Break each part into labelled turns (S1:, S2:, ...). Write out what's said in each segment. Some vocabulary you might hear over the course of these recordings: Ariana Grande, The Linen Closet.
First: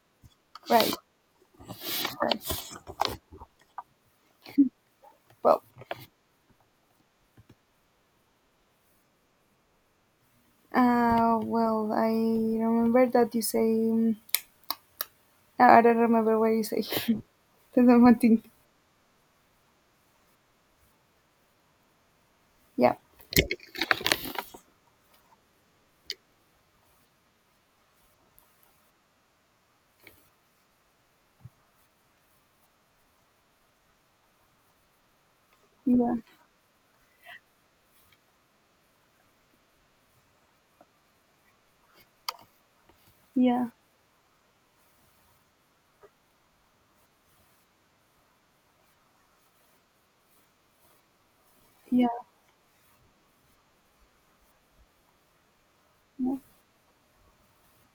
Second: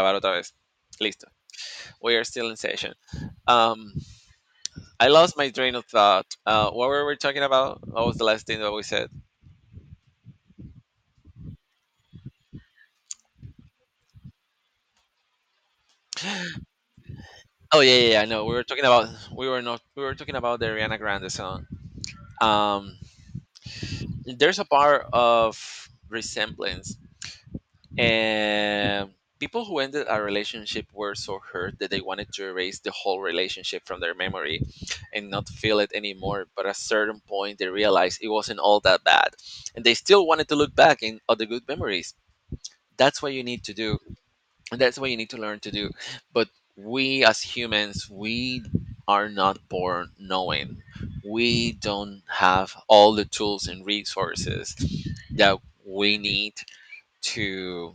S1: Grabar otra vez.
S2: Right,
S1: Listo. We are still in
S2: right.
S1: session. Um, I lost my
S2: Well,
S1: train of thought. What were we talking about? What was the last thing that we said?
S2: I remember that you say. um, I don't remember what you say. That's
S1: Oh yeah,
S2: the
S1: yeah,
S2: one
S1: yeah. I
S2: thing.
S1: know. We were talking about we were not we were talking about the Ariana Grande song.
S2: Yeah,
S1: Um, there's a part of resemblance. And people who ended a relationship were so hurt that they wanted to erase the whole relationship from their memory and not feel it
S2: yeah,
S1: anymore. But at a certain point, they realized it wasn't all that bad. And they still wanted to look back in all the good memories. That's what you need
S2: yeah,
S1: to do. And that's what you need to learn to do. But we as humans, we are not born knowing. We
S2: yeah,
S1: don't have all the tools and resources that we
S2: yeah,
S1: need to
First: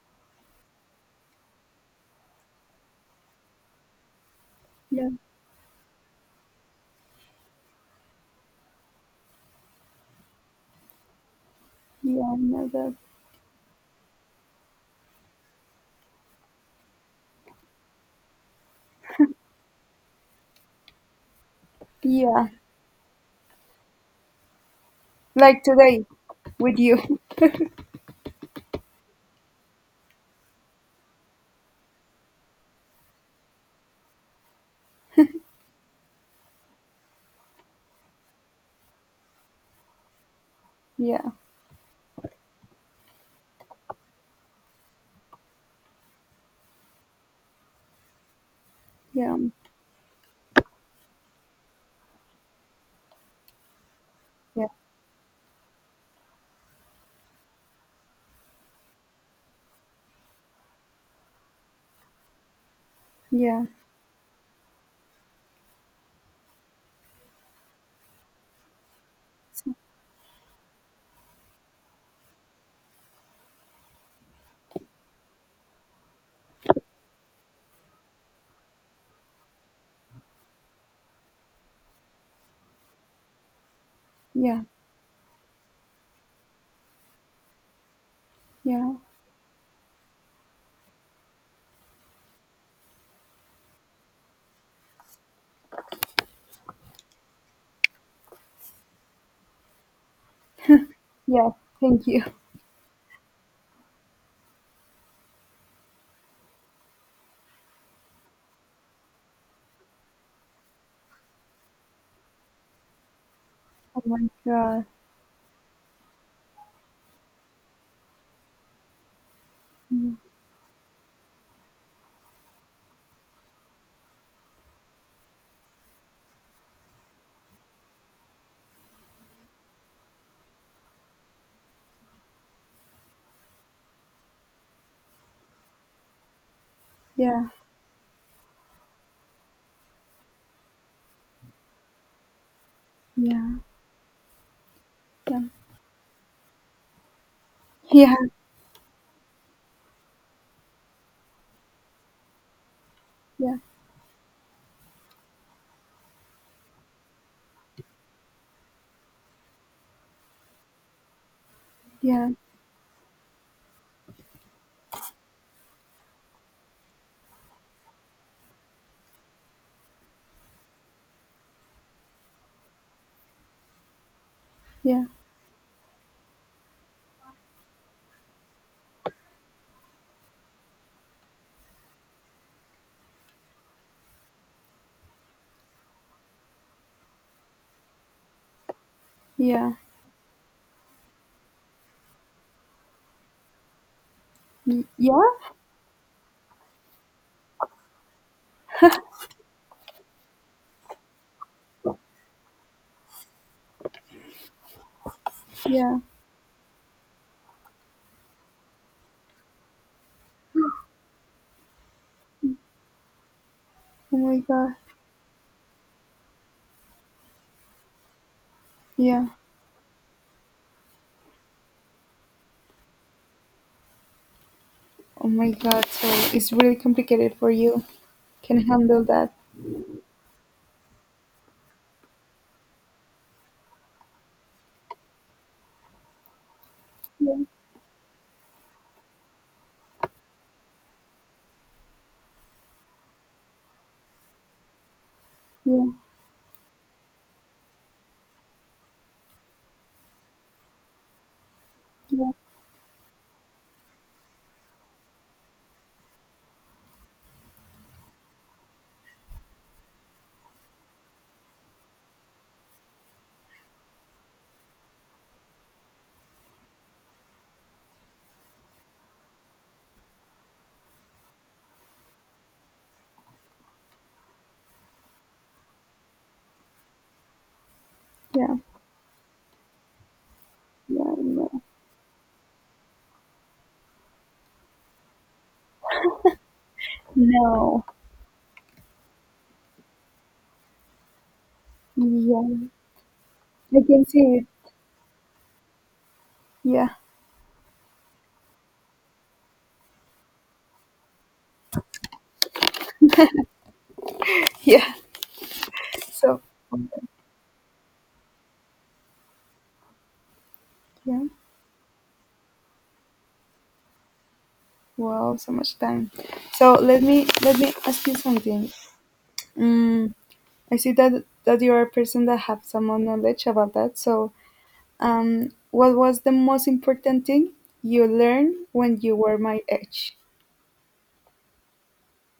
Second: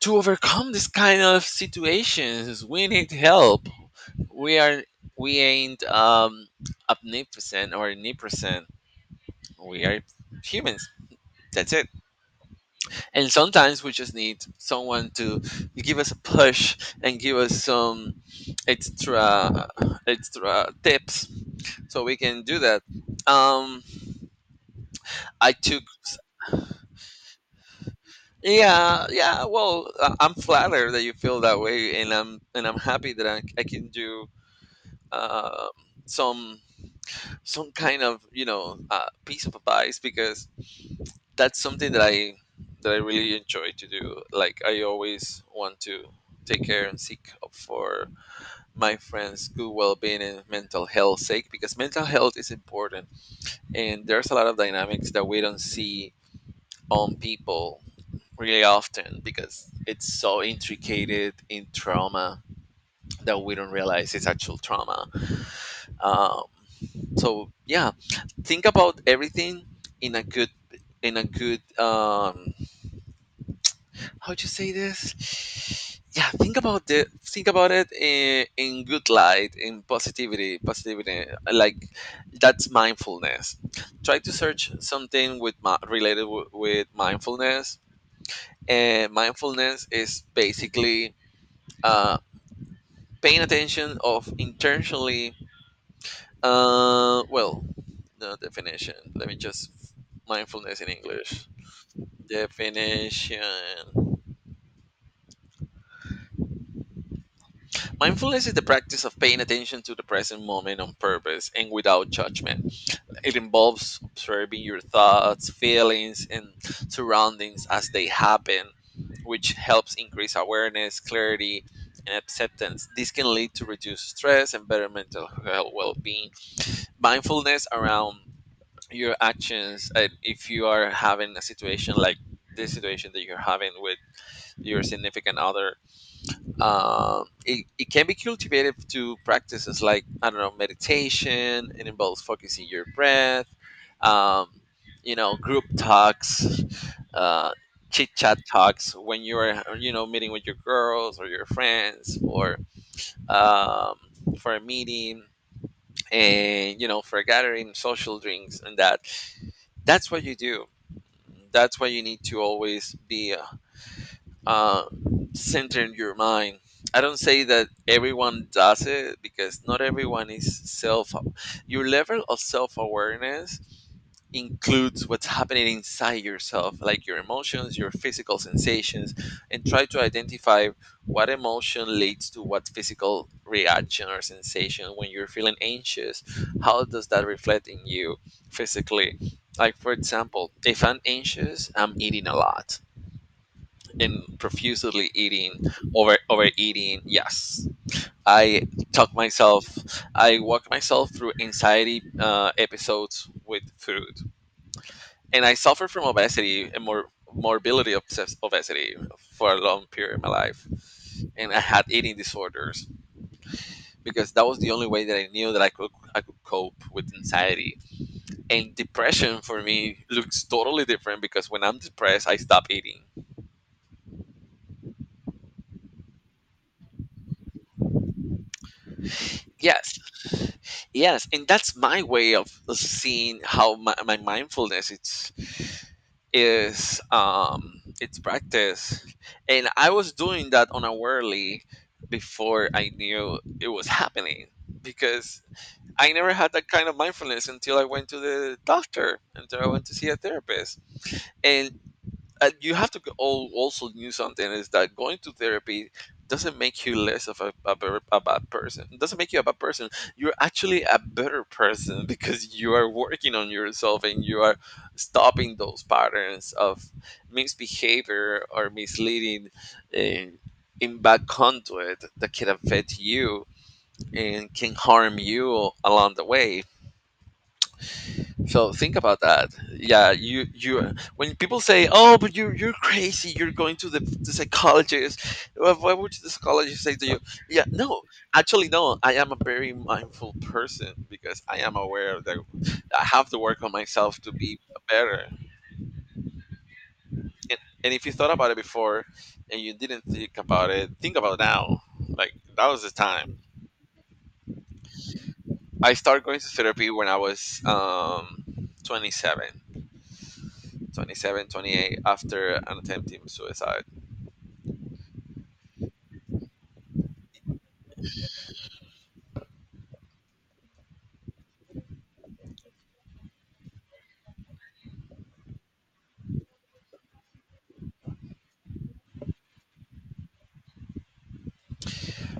S1: to overcome this kind of situations. We need help. We are,
S2: yeah,
S1: we ain't omnipotent or omnipresent. We are humans, that's it.
S2: yeah, yeah, that-
S1: And sometimes we just need someone to give us a push and give us some extra extra tips so we can
S2: yeah.
S1: do that. um I
S2: Like
S1: took
S2: today with you.
S1: yeah, yeah, well, I'm flattered that you feel that way, and I'm happy that I can do um, some some kind of you know piece of advice, because
S2: Yeah,
S1: that's something that I really enjoy to do. Like I always want to take care and seek up for my
S2: yeah,
S1: friends' good well-being and mental health sake, because mental health is important, and there's a lot of
S2: yeah,
S1: dynamics that we don't see on people really often because it's so intricated in trauma that we
S2: yeah,
S1: don't realize it's actual trauma. Um, so yeah, think about everything
S2: so-
S1: in a good how to say this. yeah, think about the think about it in good light, in positivity. Like, that's mindfulness. Try to
S2: yeah,
S1: search something with related with mindfulness.
S2: yeah,
S1: And mindfulness is basically uh paying attention of intentionally. uh well the definition, let me just mindfulness in English.
S2: yeah. Thank you.
S1: Definition: mindfulness is the practice of paying attention to the present moment on purpose and without judgment. It involves
S2: Oh my
S1: observing your
S2: God.
S1: thoughts, feelings, and surroundings as they happen, which helps
S2: Mm,
S1: increase awareness, clarity, and acceptance. This can lead to reduced stress and better mental health well being. Mindfulness around your actions, and if you are having a situation like this situation that you're having with your significant other,
S2: yeah,
S1: it can be cultivated to practices like I don't know, meditation. It involves focusing your breath,
S2: yeah,
S1: um, you know,
S2: yeah,
S1: group talks, uh, chit
S2: yeah,
S1: chat talks when you are, you know, meeting with your girls or your friends or
S2: yeah,
S1: um, for a meeting and you know, for a gathering, social drinks, and that, that's what you do. That's why you need
S2: yeah,
S1: to always be uh, centering your mind. I don't say that everyone does it because not everyone is self. Your level of self awareness
S2: yeah,
S1: includes what's happening inside yourself, like your emotions, your physical sensations, and try to identify what emotion leads to what physical reaction or sensation. When you're feeling anxious, how does that reflect in you physically?
S2: yeah,
S1: Like, for example, if I'm anxious, I'm eating a lot, in
S2: y-
S1: profusely
S2: yeah,
S1: eating, overeating. Yes, I talk myself, I walk myself through anxiety episodes with food. And I suffer
S2: yeah.
S1: from obesity and more morbidity of obesity for a long period of my life. And I had eating disorders
S2: Oh
S1: because
S2: my
S1: that was the
S2: God.
S1: only way that I knew that I could cope with anxiety, and
S2: Yeah.
S1: depression for me looks totally different because when I'm depressed I stop eating.
S2: Oh my God, so it's really complicated for you. Can handle that.
S1: Yes, yes, and that's my way of seeing how my mindfulness it's is
S2: Yeah,
S1: it's practice. And I was doing that unawarely before I knew it was happening, because
S2: yeah,
S1: I never had that kind of mindfulness until I went to the doctor, until I went to see a therapist. And
S2: yeah,
S1: you have to all also knew something is that going to therapy doesn't make you less of a, a bad person. It doesn't make you a bad person. You're actually a better person because you are working on yourself and you are stopping those patterns of misbehavior or misleading, uh, in bad conduit that can affect you and can harm you along the way.
S2: yeah.
S1: So think about that. Yeah, you
S2: yeah,
S1: when people
S2: no.
S1: say, "Oh, but you're crazy. You're going to the psychologist." Why would the psychologist say to you? Yeah,
S2: No.
S1: no, actually, no. I am a very mindful person because I am aware that
S2: Yeah.
S1: I have to work on
S2: I can
S1: myself to
S2: see it.
S1: be better.
S2: Yeah.
S1: And, and if you thought about it before and you didn't think about it, think about now. Like, that was the time
S2: Yeah.
S1: I started going
S2: So
S1: to therapy when I was 27
S2: yeah.
S1: 27 28, after an attempting suicide.
S2: Wow, so much time. So let me ask you something. Mm, I see that you are a person that have some more knowledge about that. So what was the most important thing you learned when you were my age?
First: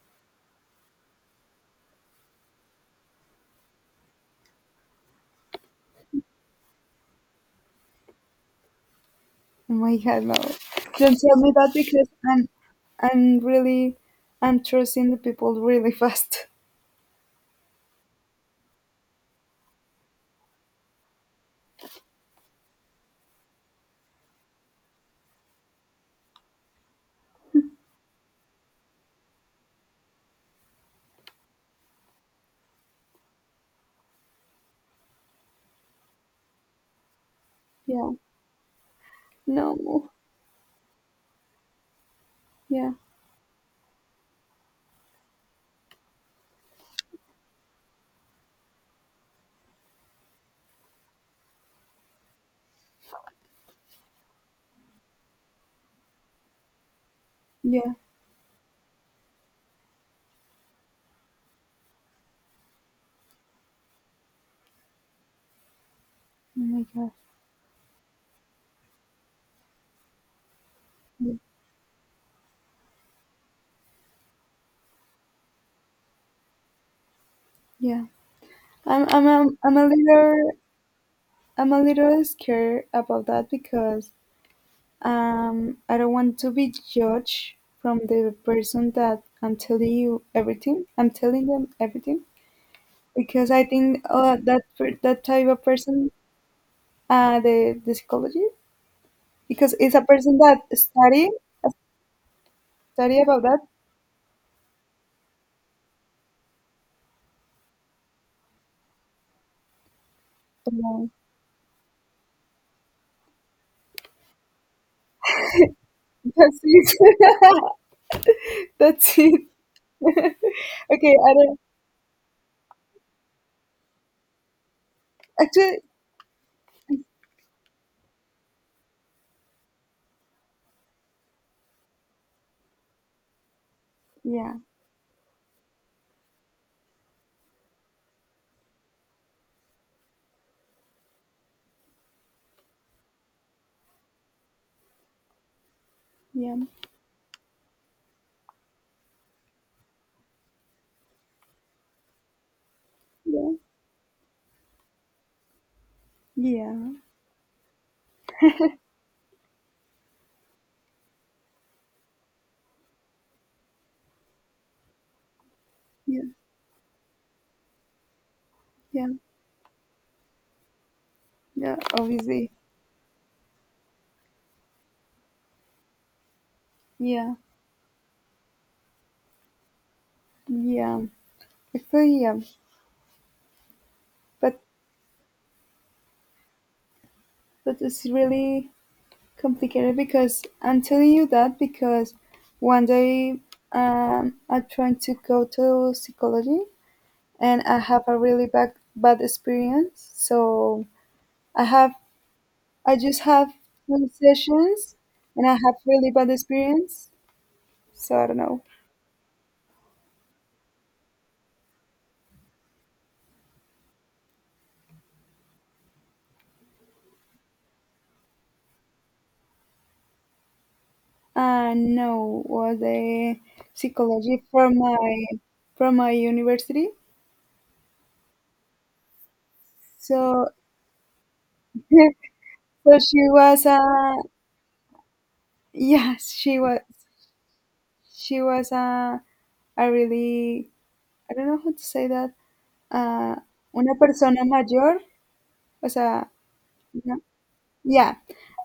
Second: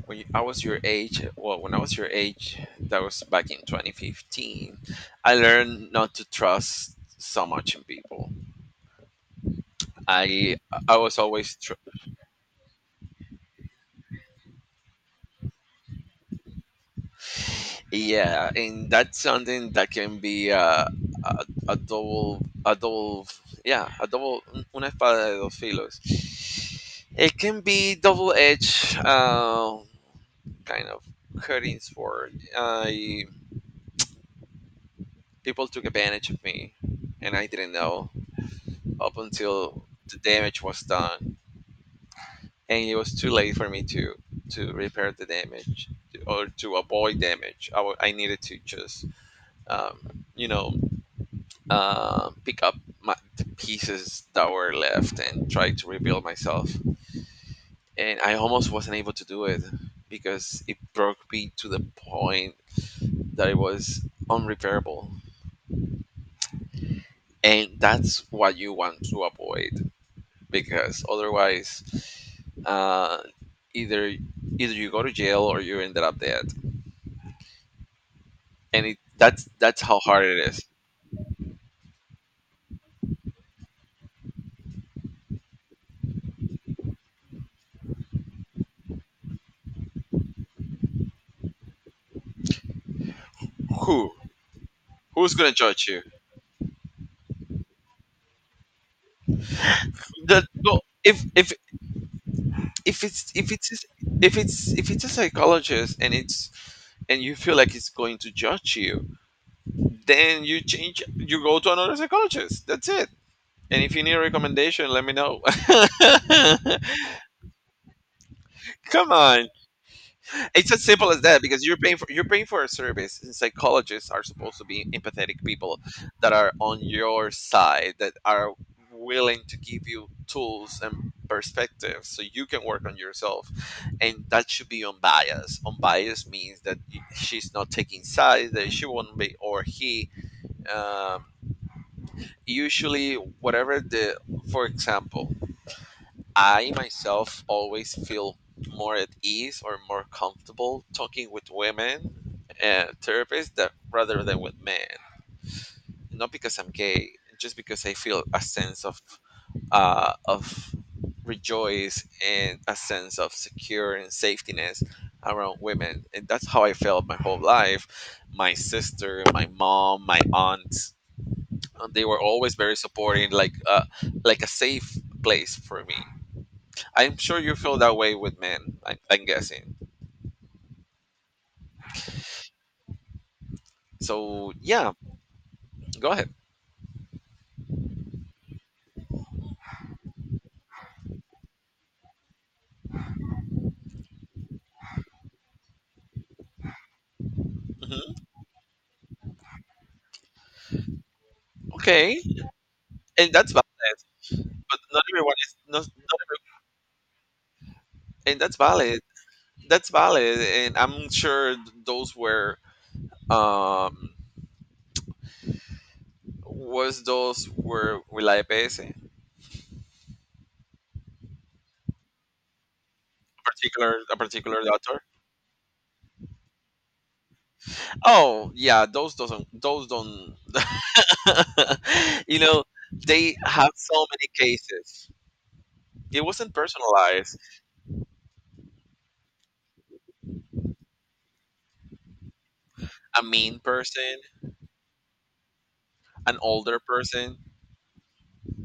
S1: When you, I was your age, well, when I was your age, that was back in 2015, I learned not to trust so much in people.
S2: Oh my god, no.
S1: I i
S2: Don't
S1: was
S2: tell me
S1: always
S2: that because I'm really, I'm trusting the people really fast.
S1: yeah, and that's something that can be a, double, yeah, a double, una espada de dos filos. It can be double-edged, kind of hurting sword. I, people took advantage of me and I didn't know
S2: Yeah.
S1: up until
S2: No.
S1: the damage was done, and
S2: Yeah.
S1: it was too late for me to repair the damage or to avoid damage. I needed to just you know, pick up the pieces that were left and try to rebuild myself.
S2: Yeah.
S1: And I almost wasn't able to do it because it broke me to the point that it was unrepairable.
S2: Oh my God.
S1: And that's what you want to avoid, because
S2: Yeah.
S1: otherwise uh, either either you go to jail or you ended up dead.
S2: Yeah.
S1: And
S2: I'm, I'm, I'm, I'm
S1: that's
S2: a
S1: how hard it
S2: little,
S1: is.
S2: I'm a little scared about that because I don't want to be judged from the person that I'm telling you everything. I'm telling them everything because I think
S1: Who,
S2: that
S1: who's
S2: type
S1: gonna
S2: of
S1: judge you?
S2: person, the psychology, because it's a person that
S1: No, if
S2: study
S1: it's,
S2: about
S1: if it's, if it's a psychologist and it's, and you feel like it's going to judge you, then you change,
S2: that.
S1: you go to another psychologist, that's it. And if you need a recommendation, let me know.
S2: That's it.
S1: come
S2: That's it.
S1: on. It's as simple
S2: Okay,
S1: as
S2: I
S1: that,
S2: don't
S1: because you're paying for a service. And psychologists are supposed to be empathetic
S2: actually.
S1: people that are on your side, that are willing to give you tools and perspectives so you can work on yourself. And that
S2: Yeah,
S1: should be unbiased. Unbiased means that she's not taking sides, that she won't be, or he. Um, usually, whatever for example,
S2: yeah,
S1: I myself always feel more at ease or more comfortable talking with women
S2: yeah,
S1: therapists, that, rather than with men. Not because I'm
S2: yeah,
S1: gay, just because I feel a sense of uh, of rejoice and a sense of secure and safetiness around women,
S2: yeah,
S1: and that's how I felt my whole life. My
S2: yeah,
S1: sister, my mom, my aunt,
S2: yeah.
S1: they were
S2: Obviously,
S1: always very supporting, like a safe place for me. I'm
S2: yeah,
S1: sure you feel that way with men. I, I'm guessing.
S2: yeah. Actually, yeah,
S1: So
S2: but
S1: yeah, go ahead.
S2: it's really complicated because I'm telling you that because one day I'm trying to go to psychology and I have a
S1: Hmm.
S2: really bad experience. So I have
S1: Okay,
S2: I just
S1: and
S2: have
S1: that's valid.
S2: two
S1: But
S2: sessions
S1: not everyone
S2: and
S1: is
S2: I have
S1: not,
S2: really
S1: not,
S2: bad experience.
S1: and that's
S2: Sarno.
S1: valid. That's valid, and I'm sure those were um was those were Will PS,
S2: No, was a
S1: a
S2: psychology
S1: particular
S2: from
S1: doctor.
S2: my university.
S1: Oh yeah, those doesn't those don't.
S2: So
S1: you know,
S2: so she
S1: they
S2: was
S1: have
S2: a
S1: so many cases. It
S2: yes,
S1: wasn't
S2: she was
S1: personalized.
S2: she was a a really I don't know how to say that.
S1: A
S2: Uh,
S1: mean
S2: una
S1: person,
S2: persona mayor, o sea,
S1: an older
S2: una-
S1: person.
S2: yeah,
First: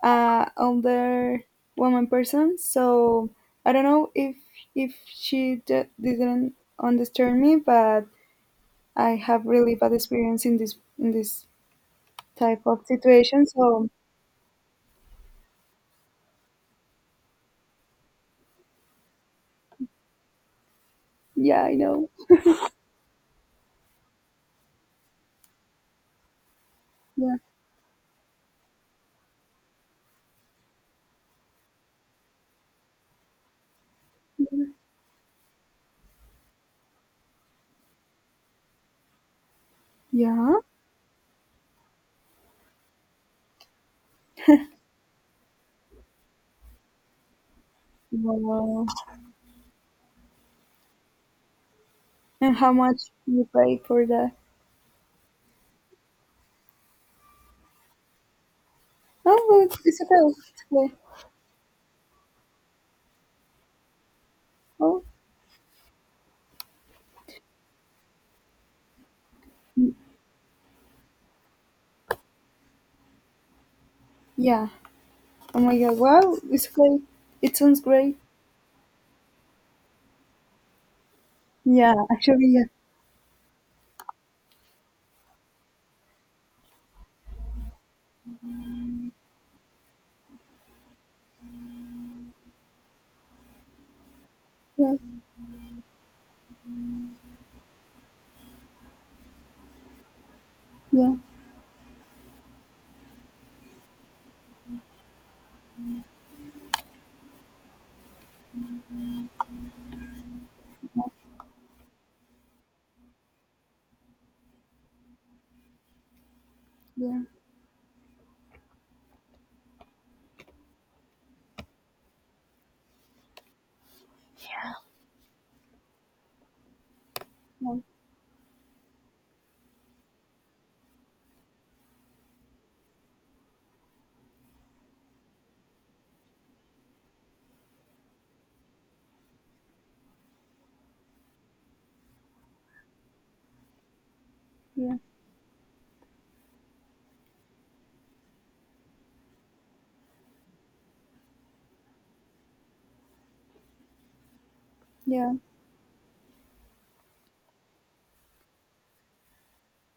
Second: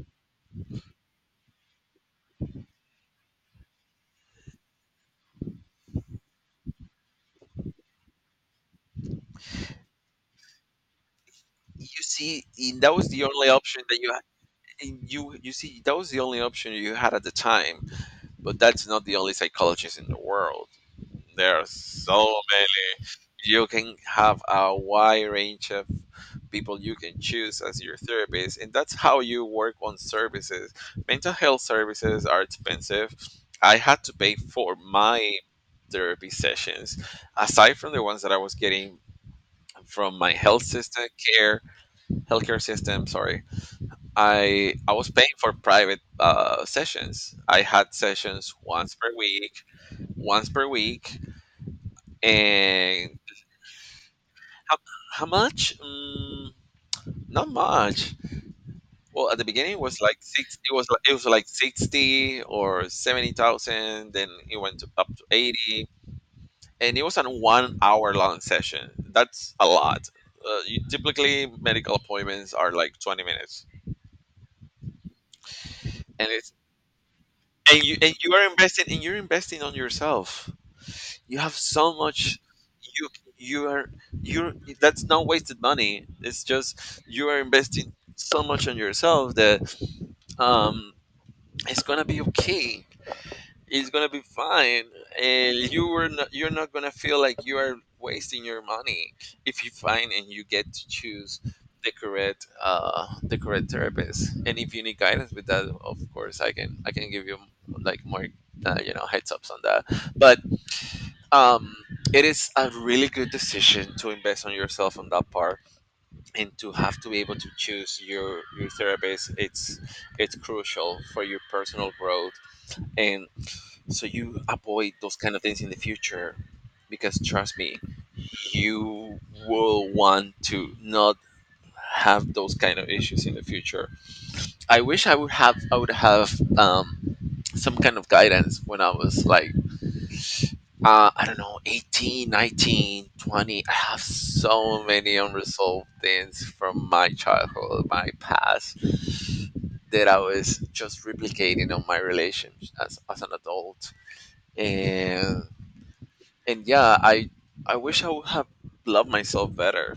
S2: older woman person. So I don't know if didn't understand me, but I have really bad experience in this
S1: You see,
S2: type
S1: and
S2: of
S1: that was the
S2: situation.
S1: only option
S2: So
S1: that you had. And you see, that was the only option you had at the time. But that's not the only psychologist in the world. There
S2: yeah,
S1: are
S2: I know.
S1: so many. You can have a wide range of people you can
S2: Yeah,
S1: choose as your therapist, and that's how you work on services. Mental health services are expensive. I had to pay for my therapy sessions, aside from the ones that I was getting from my
S2: yeah.
S1: health system care, healthcare system. Sorry, I was paying for private sessions. I had sessions
S2: Wow.
S1: once per week,
S2: And how much
S1: and
S2: you pay for that?
S1: how, how much? Mm, not much. Well, at the
S2: Oh, well,
S1: beginning
S2: it's
S1: it was
S2: okay.
S1: like six.
S2: It's okay.
S1: It was like 60 or 70,000. Then it went to,
S2: Oh,
S1: up to 80, and it was a 1 hour long session. That's a lot. You, typically, medical appointments are like 20 minutes,
S2: yeah. Oh my God.
S1: and
S2: Wow,
S1: it's
S2: it's okay. It sounds
S1: and
S2: great.
S1: you are investing and you're investing on yourself. You have so
S2: Yeah,
S1: much.
S2: actually,
S1: You you are you. That's not wasted money. It's just you are investing so much on yourself that um, it's gonna be okay. It's gonna be fine,
S2: yeah,
S1: and you were not, you're not gonna feel like you are wasting your money if you find and you get to
S2: yeah,
S1: choose the correct therapist. And if you need guidance with that, of course, I can give you like more heads ups on that. But um it is a really good decision to invest on yourself on that part and to have to be
S2: yeah,
S1: able to choose your therapist. It's crucial for your personal growth, and so you avoid those kind of things in the future. Because trust me, you will want to not have those kind of issues in the future. I wish I would have some kind of guidance when I was like I don't know, 18, 19, 20. I have so
S2: yeah,
S1: many unresolved things from my childhood, my past, that I was just replicating on my relations as an adult.
S2: yeah,
S1: And and yeah, I wish I would have loved myself better.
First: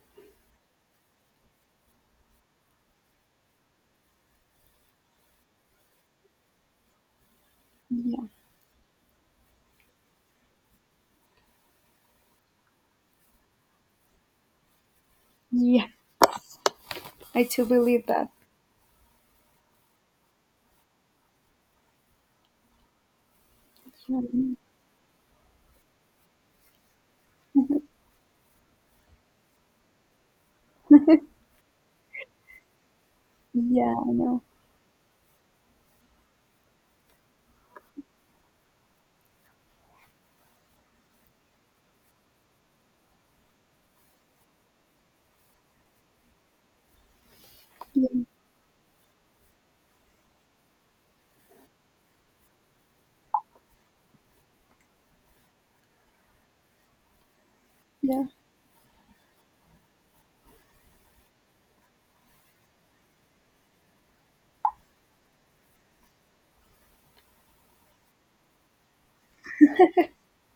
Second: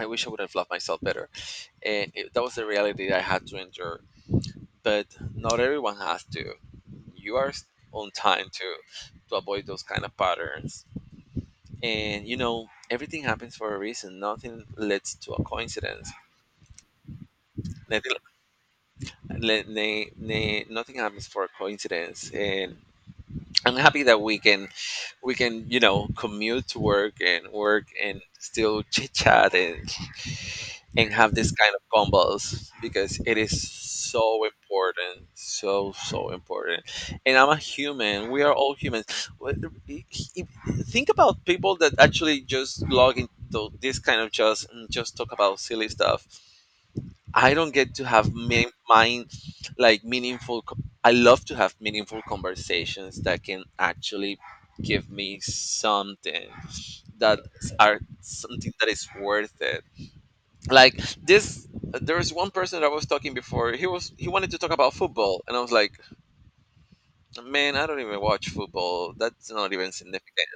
S1: I wish I would have loved myself better. And that was the reality that I had to endure. But not everyone has to. You are s- on
S2: yeah.
S1: time to avoid those kind of patterns. And you know, everything happens for a reason. Nothing leads to a
S2: Yeah.
S1: coincidence.
S2: I too believe
S1: Nothing,
S2: that.
S1: nothing happens for a coincidence. And I'm happy that we
S2: Um,
S1: can we can, you know, commute to work and work and still chit chat, and have this kind of combos, because it is
S2: Yeah, I know.
S1: so important, so important. And I'm a human, we are all humans. What- i- i- think about people that actually just log into this kind of, just just talk about silly stuff. I don't get to
S2: Yeah,
S1: have mine, like meaningful I love to have meaningful conversations that can actually give me something, that are
S2: yeah,
S1: something that is worth it. Like this, there was one person that I was talking before. He was he wanted to talk about football, and I was like, "Man, I don't even watch football. That's not even significant."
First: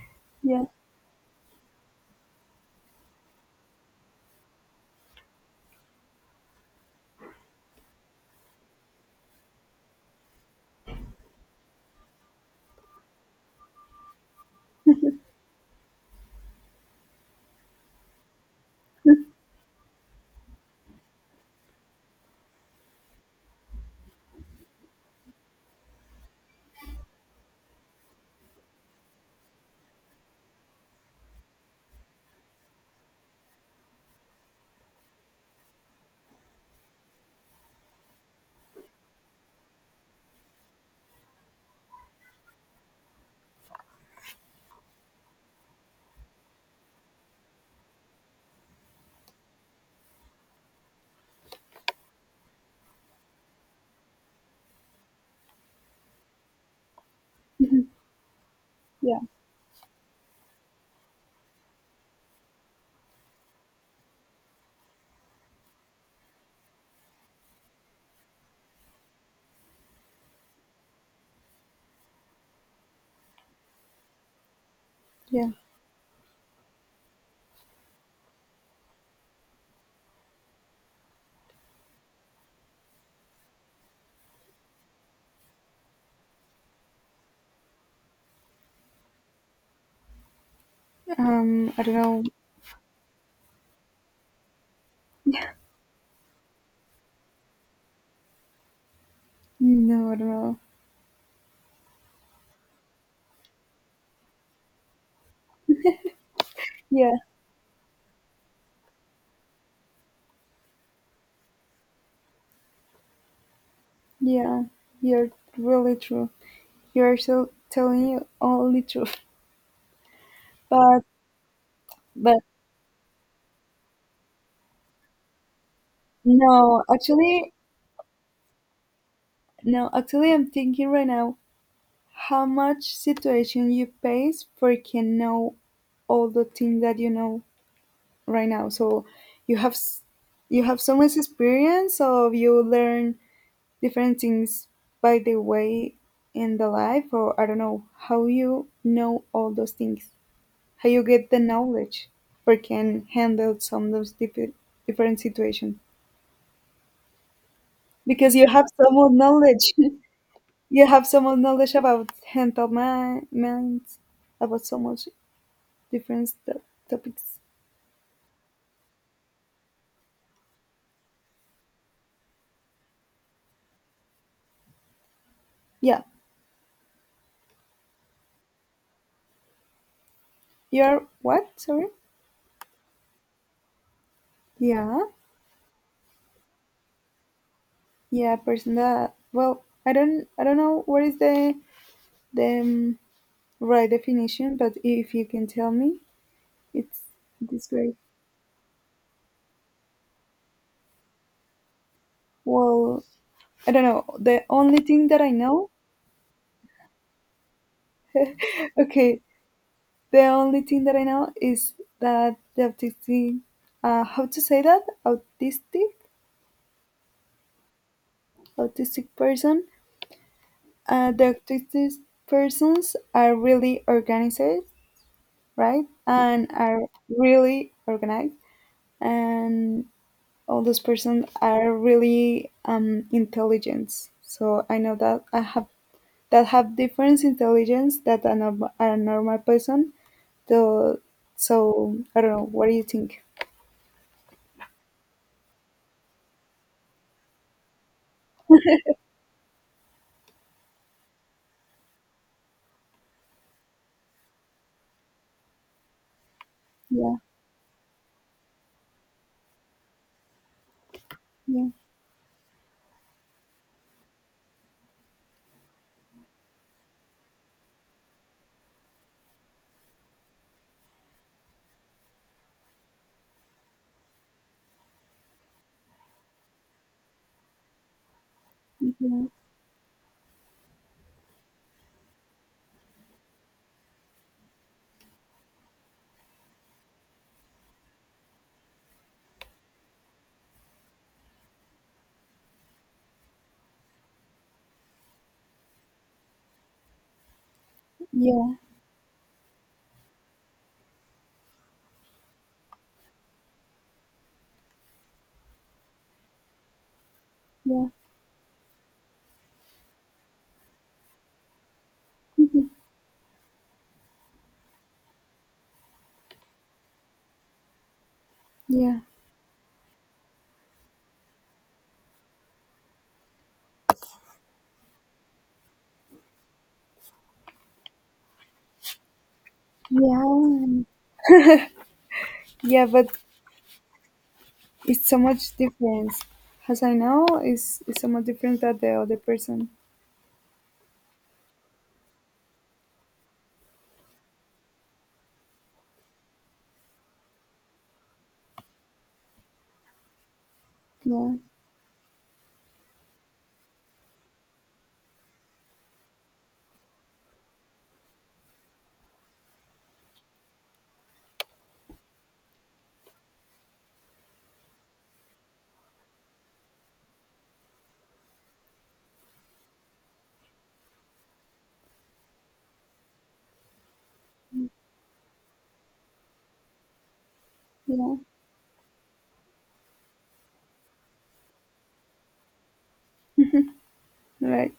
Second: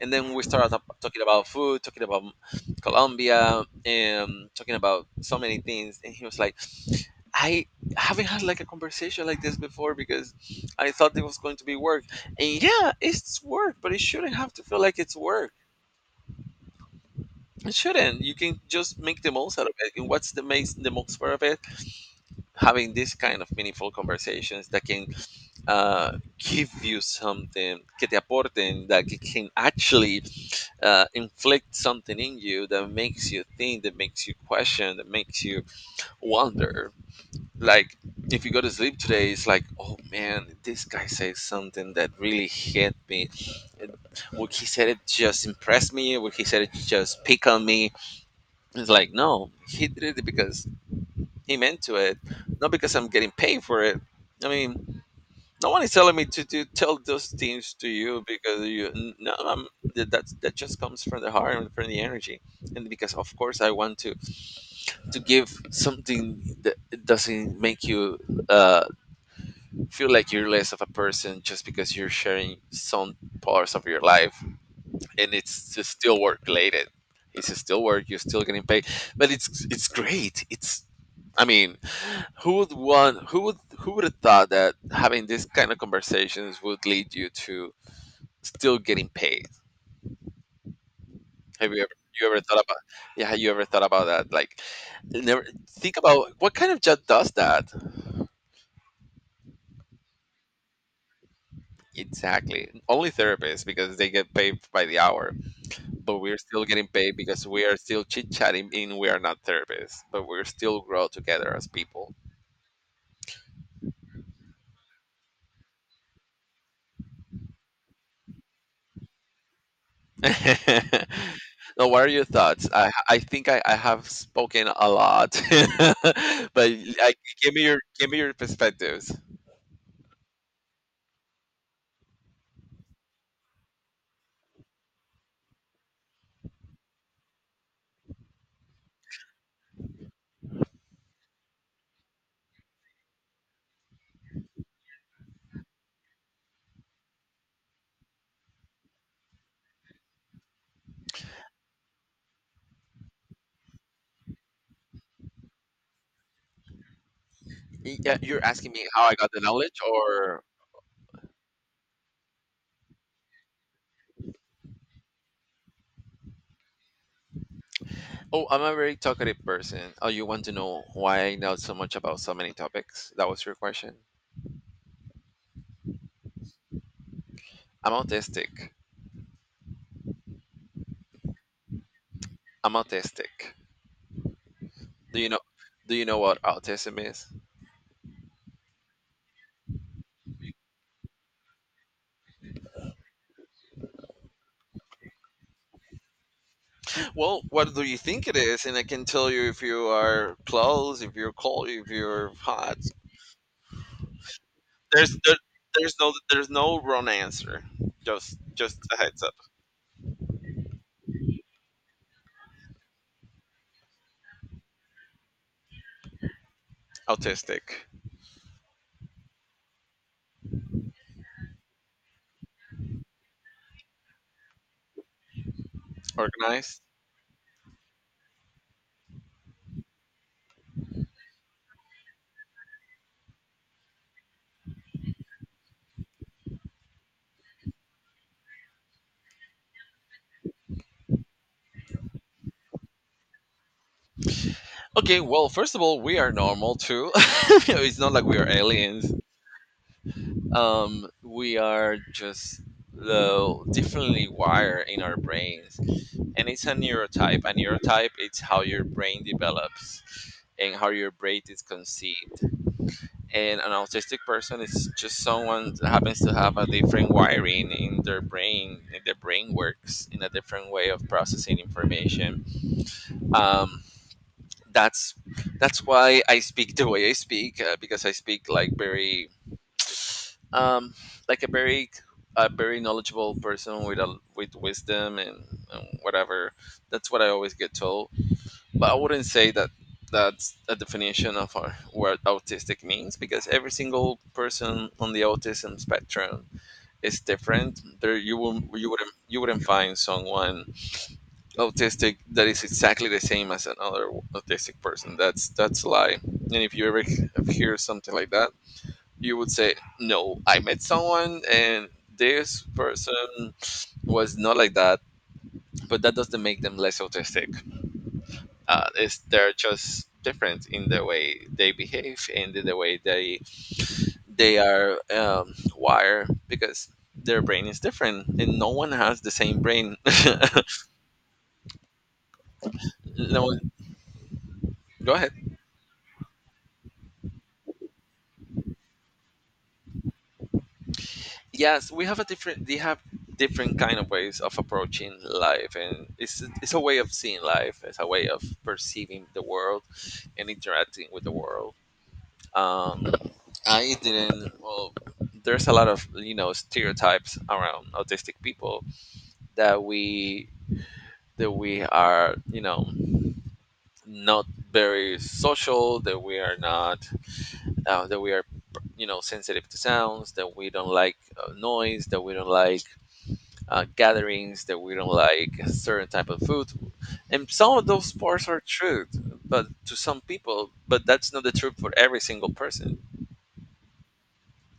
S1: And then we
S2: yeah,
S1: started up talking about food, talking about Colombia, and talking about so many things. And he was like, "I haven't had like a conversation like this before, because I thought it was going to be work." And yeah, it's work, but it shouldn't have to feel like it's work. It shouldn't. You can just make the most out of it. And what's the makes the most out of it, having this kind of meaningful conversations that can give you something, que te aporten, that can actually inflict something in you that makes you think, that makes you question, that makes you wonder. Like, if you go to sleep today, it's like, oh man, this guy says something that really hit me. Would he said it just impressed me, would he said it just pick on me? It's like, no, he did it because he meant to it, not because I'm getting paid for it. I mean, No one is telling me to tell those things to you because you
S2: yeah.
S1: no. That that just comes from the heart and from the energy. And because of course I want to give something that doesn't make you uh, feel like you're less of a person just because you're sharing some parts of your life. And
S2: yeah.
S1: it's just still work related, it's still work, you're still getting paid. But it's great. It's I mean who would want, who would, who would have thought that having these kind of conversations would lead you to still getting paid. Have you
S2: I
S1: ever,
S2: don't know.
S1: you ever thought about, yeah, have you ever thought about that? Like, never think about what kind of job does that?
S2: No, I don't know.
S1: Exactly. Only therapists, because they get paid by the hour. But we're still getting
S2: Yeah,
S1: paid because we are still chit chatting and we are not therapists. But we're still grow together as people.
S2: yeah, you're really true. You're so telling you only truth. But
S1: now what are your
S2: but
S1: thoughts? I think I have spoken a lot. but
S2: no,
S1: I, give
S2: actually
S1: me your, give me your perspectives.
S2: no, actually I'm thinking right now how much situation you face for can know all the things that you know right now. So you have s- you have so much experience of you learn different things by the way in the life or I don't know how you know all those things. How you get the knowledge or can handle some of those different situations
S1: Yeah,
S2: because
S1: you're
S2: you have
S1: asking me
S2: so
S1: how
S2: much
S1: I got the
S2: knowledge
S1: knowledge, or
S2: you have so much knowledge about mental minds about so much different to- topics.
S1: oh, I'm a very talkative person. Oh, you want to know why I know so much about so many topics? That was your question.
S2: Yeah,
S1: I'm autistic.
S2: you're what, sorry?
S1: I'm autistic.
S2: Yeah,
S1: Do you know? Do you know what autism is?
S2: yeah, person that well I don't know what is the the um, right definition, but if you can tell me it's
S1: Well,
S2: this
S1: what do
S2: great.
S1: you think it is? And I can tell you if you are close, if you're cold, if you're hot.
S2: Well, I don't know, the only thing
S1: There's
S2: that I
S1: there,
S2: know.
S1: there's no, there's no wrong answer. Just a
S2: Okay.
S1: heads up.
S2: The only thing that I know is that the autistic, how to say that? Autistic,
S1: Autistic,
S2: autistic person. The autistic persons are really organized, right? And are
S1: organized.
S2: really organized, and all those persons are really intelligent. So I know that I have that have different intelligence that a normal person. Though, so I don't know. What do you think?
S1: Okay. Well, first of all, we are normal too. it's not like we are aliens. We are just differently wired in our brains, and it's a
S2: Yeah.
S1: neurotype, a neurotype. It's how your brain develops and how your brain is
S2: Yeah.
S1: conceived. And an autistic person is just someone that happens to have a different wiring in their brain, and their brain works in a different way of processing information. um, that's that's why I speak the way I speak, because I speak like
S2: Yeah,
S1: very um, like a very, a very knowledgeable person, with a with wisdom, and whatever. That's what I always get told. But I wouldn't say that that's a definition of our, what autistic means, because every single person on the autism spectrum is different. There you
S2: yeah,
S1: will, you wouldn't find someone autistic that is exactly the same as another autistic person. That's a lie. And if you ever hear
S2: yeah,
S1: something like that, you would say, no, I met someone and this person was not like that, but that doesn't make them less autistic.
S2: yeah,
S1: It's, they're just different in the way they behave and in the way they are wired, because their brain is different, and no one has the same brain.
S2: yeah, yeah, but
S1: no one,
S2: it's
S1: go
S2: so
S1: ahead.
S2: much difference. As I know, it's so much different than the other person.
S1: Yes, we have a different, they have different kind of ways of approaching life, and it's a way of seeing life, it's a way of perceiving the world and interacting with the
S2: Yeah,
S1: world. Um I didn't well There's a lot of, you know, stereotypes around autistic people, that we, that we are, you know, not very social, that we are not that we are, you know, sensitive to sounds, that we don't like noise, that we don't like gatherings, that we don't like a certain type of food. And some of those
S2: yeah,
S1: parts are true, but to some people, but that's not the truth for every single person.
S2: right,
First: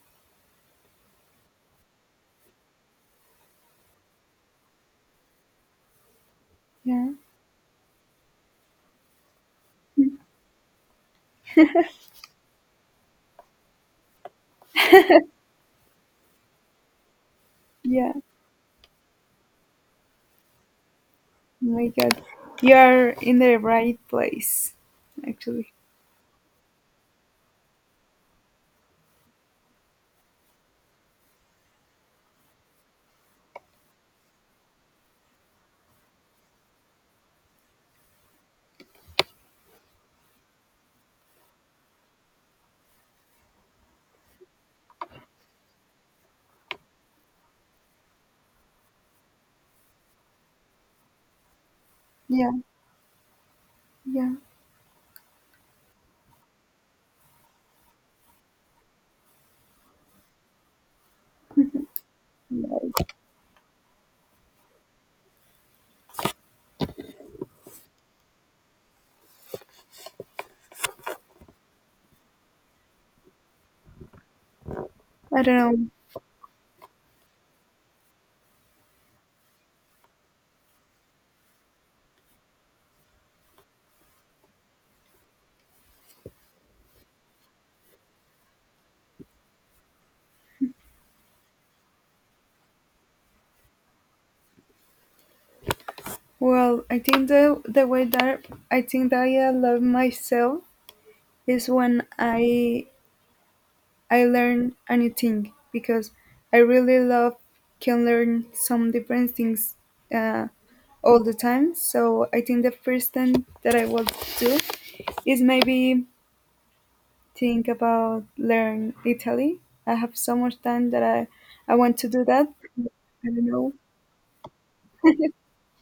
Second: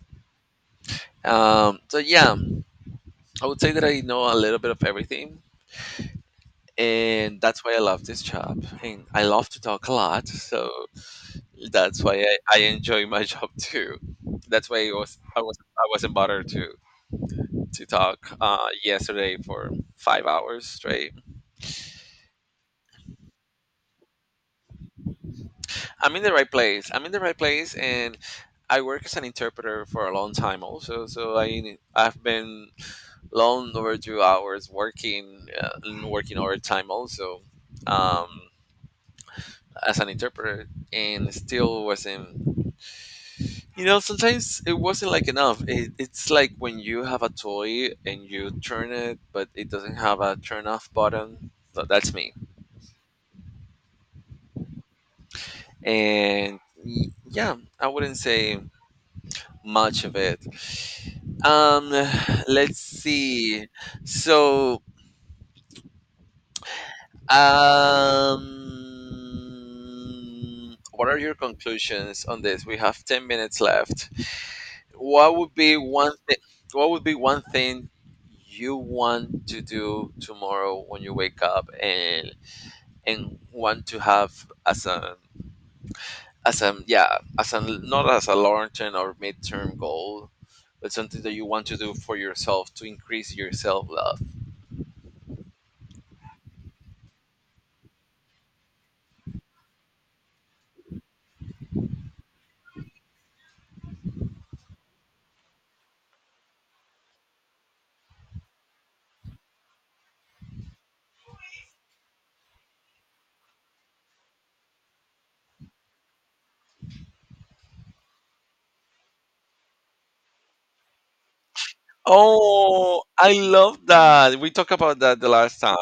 S1: So yeah, I would say that I know a little bit of everything,
S2: yeah,
S1: and that's why I love this job, and I love to talk a lot. So that's why I enjoy my job too. That's why I was I wasn't bothered to
S2: yeah. Oh
S1: talk yesterday for 5 hours straight.
S2: my God, you are in the right place, actually.
S1: I'm in the right place. I'm in the right place, and I work as an interpreter for a long time also. So I've been long overdue hours working and working overtime also, um, as an interpreter, and still wasn't. You know, sometimes it wasn't like enough. It's like when you have a toy and you turn it, but it doesn't have a turn off button. So that's me.
S2: Yeah, yeah.
S1: And yeah, I wouldn't say much of it. Um, let's
S2: Right.
S1: see. So, what are your conclusions on this? We have 10 minutes left. What
S2: I
S1: would
S2: don't
S1: be
S2: know.
S1: one thing? What would be one thing you want to do tomorrow when you wake up, and want to have as a, as a, yeah, as a, not as a long term or midterm goal, but something that you want to do for yourself to increase your self love.
S2: Well, I think the way that I think that I love myself is when I learn anything because I really love can learn some different things uh, all the time. So I think the first thing that I will do is maybe think about learn Italy. I have so much time that I want to do that.
S1: Oh,
S2: I
S1: I
S2: don't know.
S1: love that. We talked about that the last time.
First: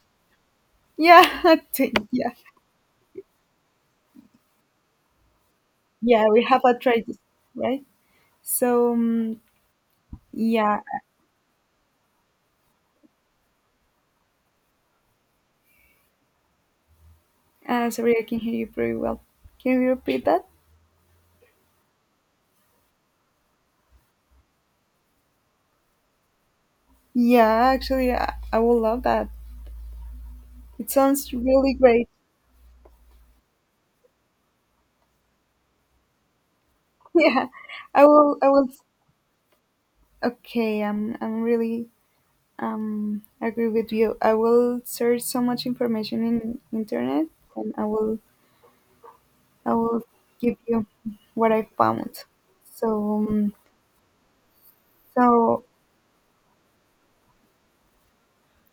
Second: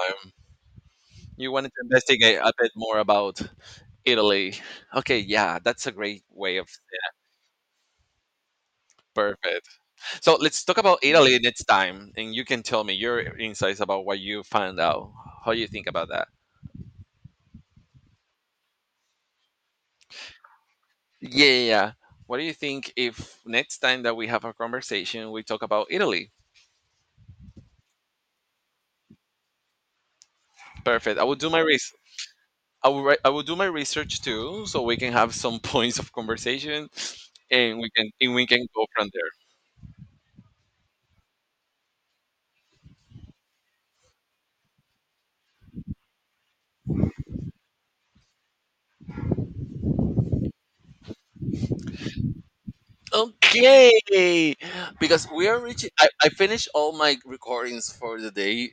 S2: Yeah,
S1: You
S2: I
S1: wanted to
S2: think yeah,
S1: investigate a bit more about Italy. Okay, yeah, that's a great
S2: yeah. We
S1: way
S2: have
S1: of,
S2: a try this, right? So
S1: perfect. So let's talk
S2: yeah.
S1: about Italy next time, and you can tell me your insights about what you found out, how you think about that.
S2: Sorry, I can hear you very well. Can you repeat that?
S1: Yeah. What do you think if next time that we have a conversation we talk about Italy?
S2: Yeah, actually, I will love that. It
S1: Perfect. I
S2: sounds
S1: will do my
S2: really
S1: research.
S2: great.
S1: I will do my research too, so we can have some points of conversation,
S2: Yeah,
S1: and we can, and we
S2: I
S1: can
S2: will.
S1: go from there.
S2: Okay, I'm really. Agree with you. I will search so much information in internet, and I will give you what I found. So. Um,
S1: Okay, because we are
S2: so
S1: reaching. I finished all my recordings for the day,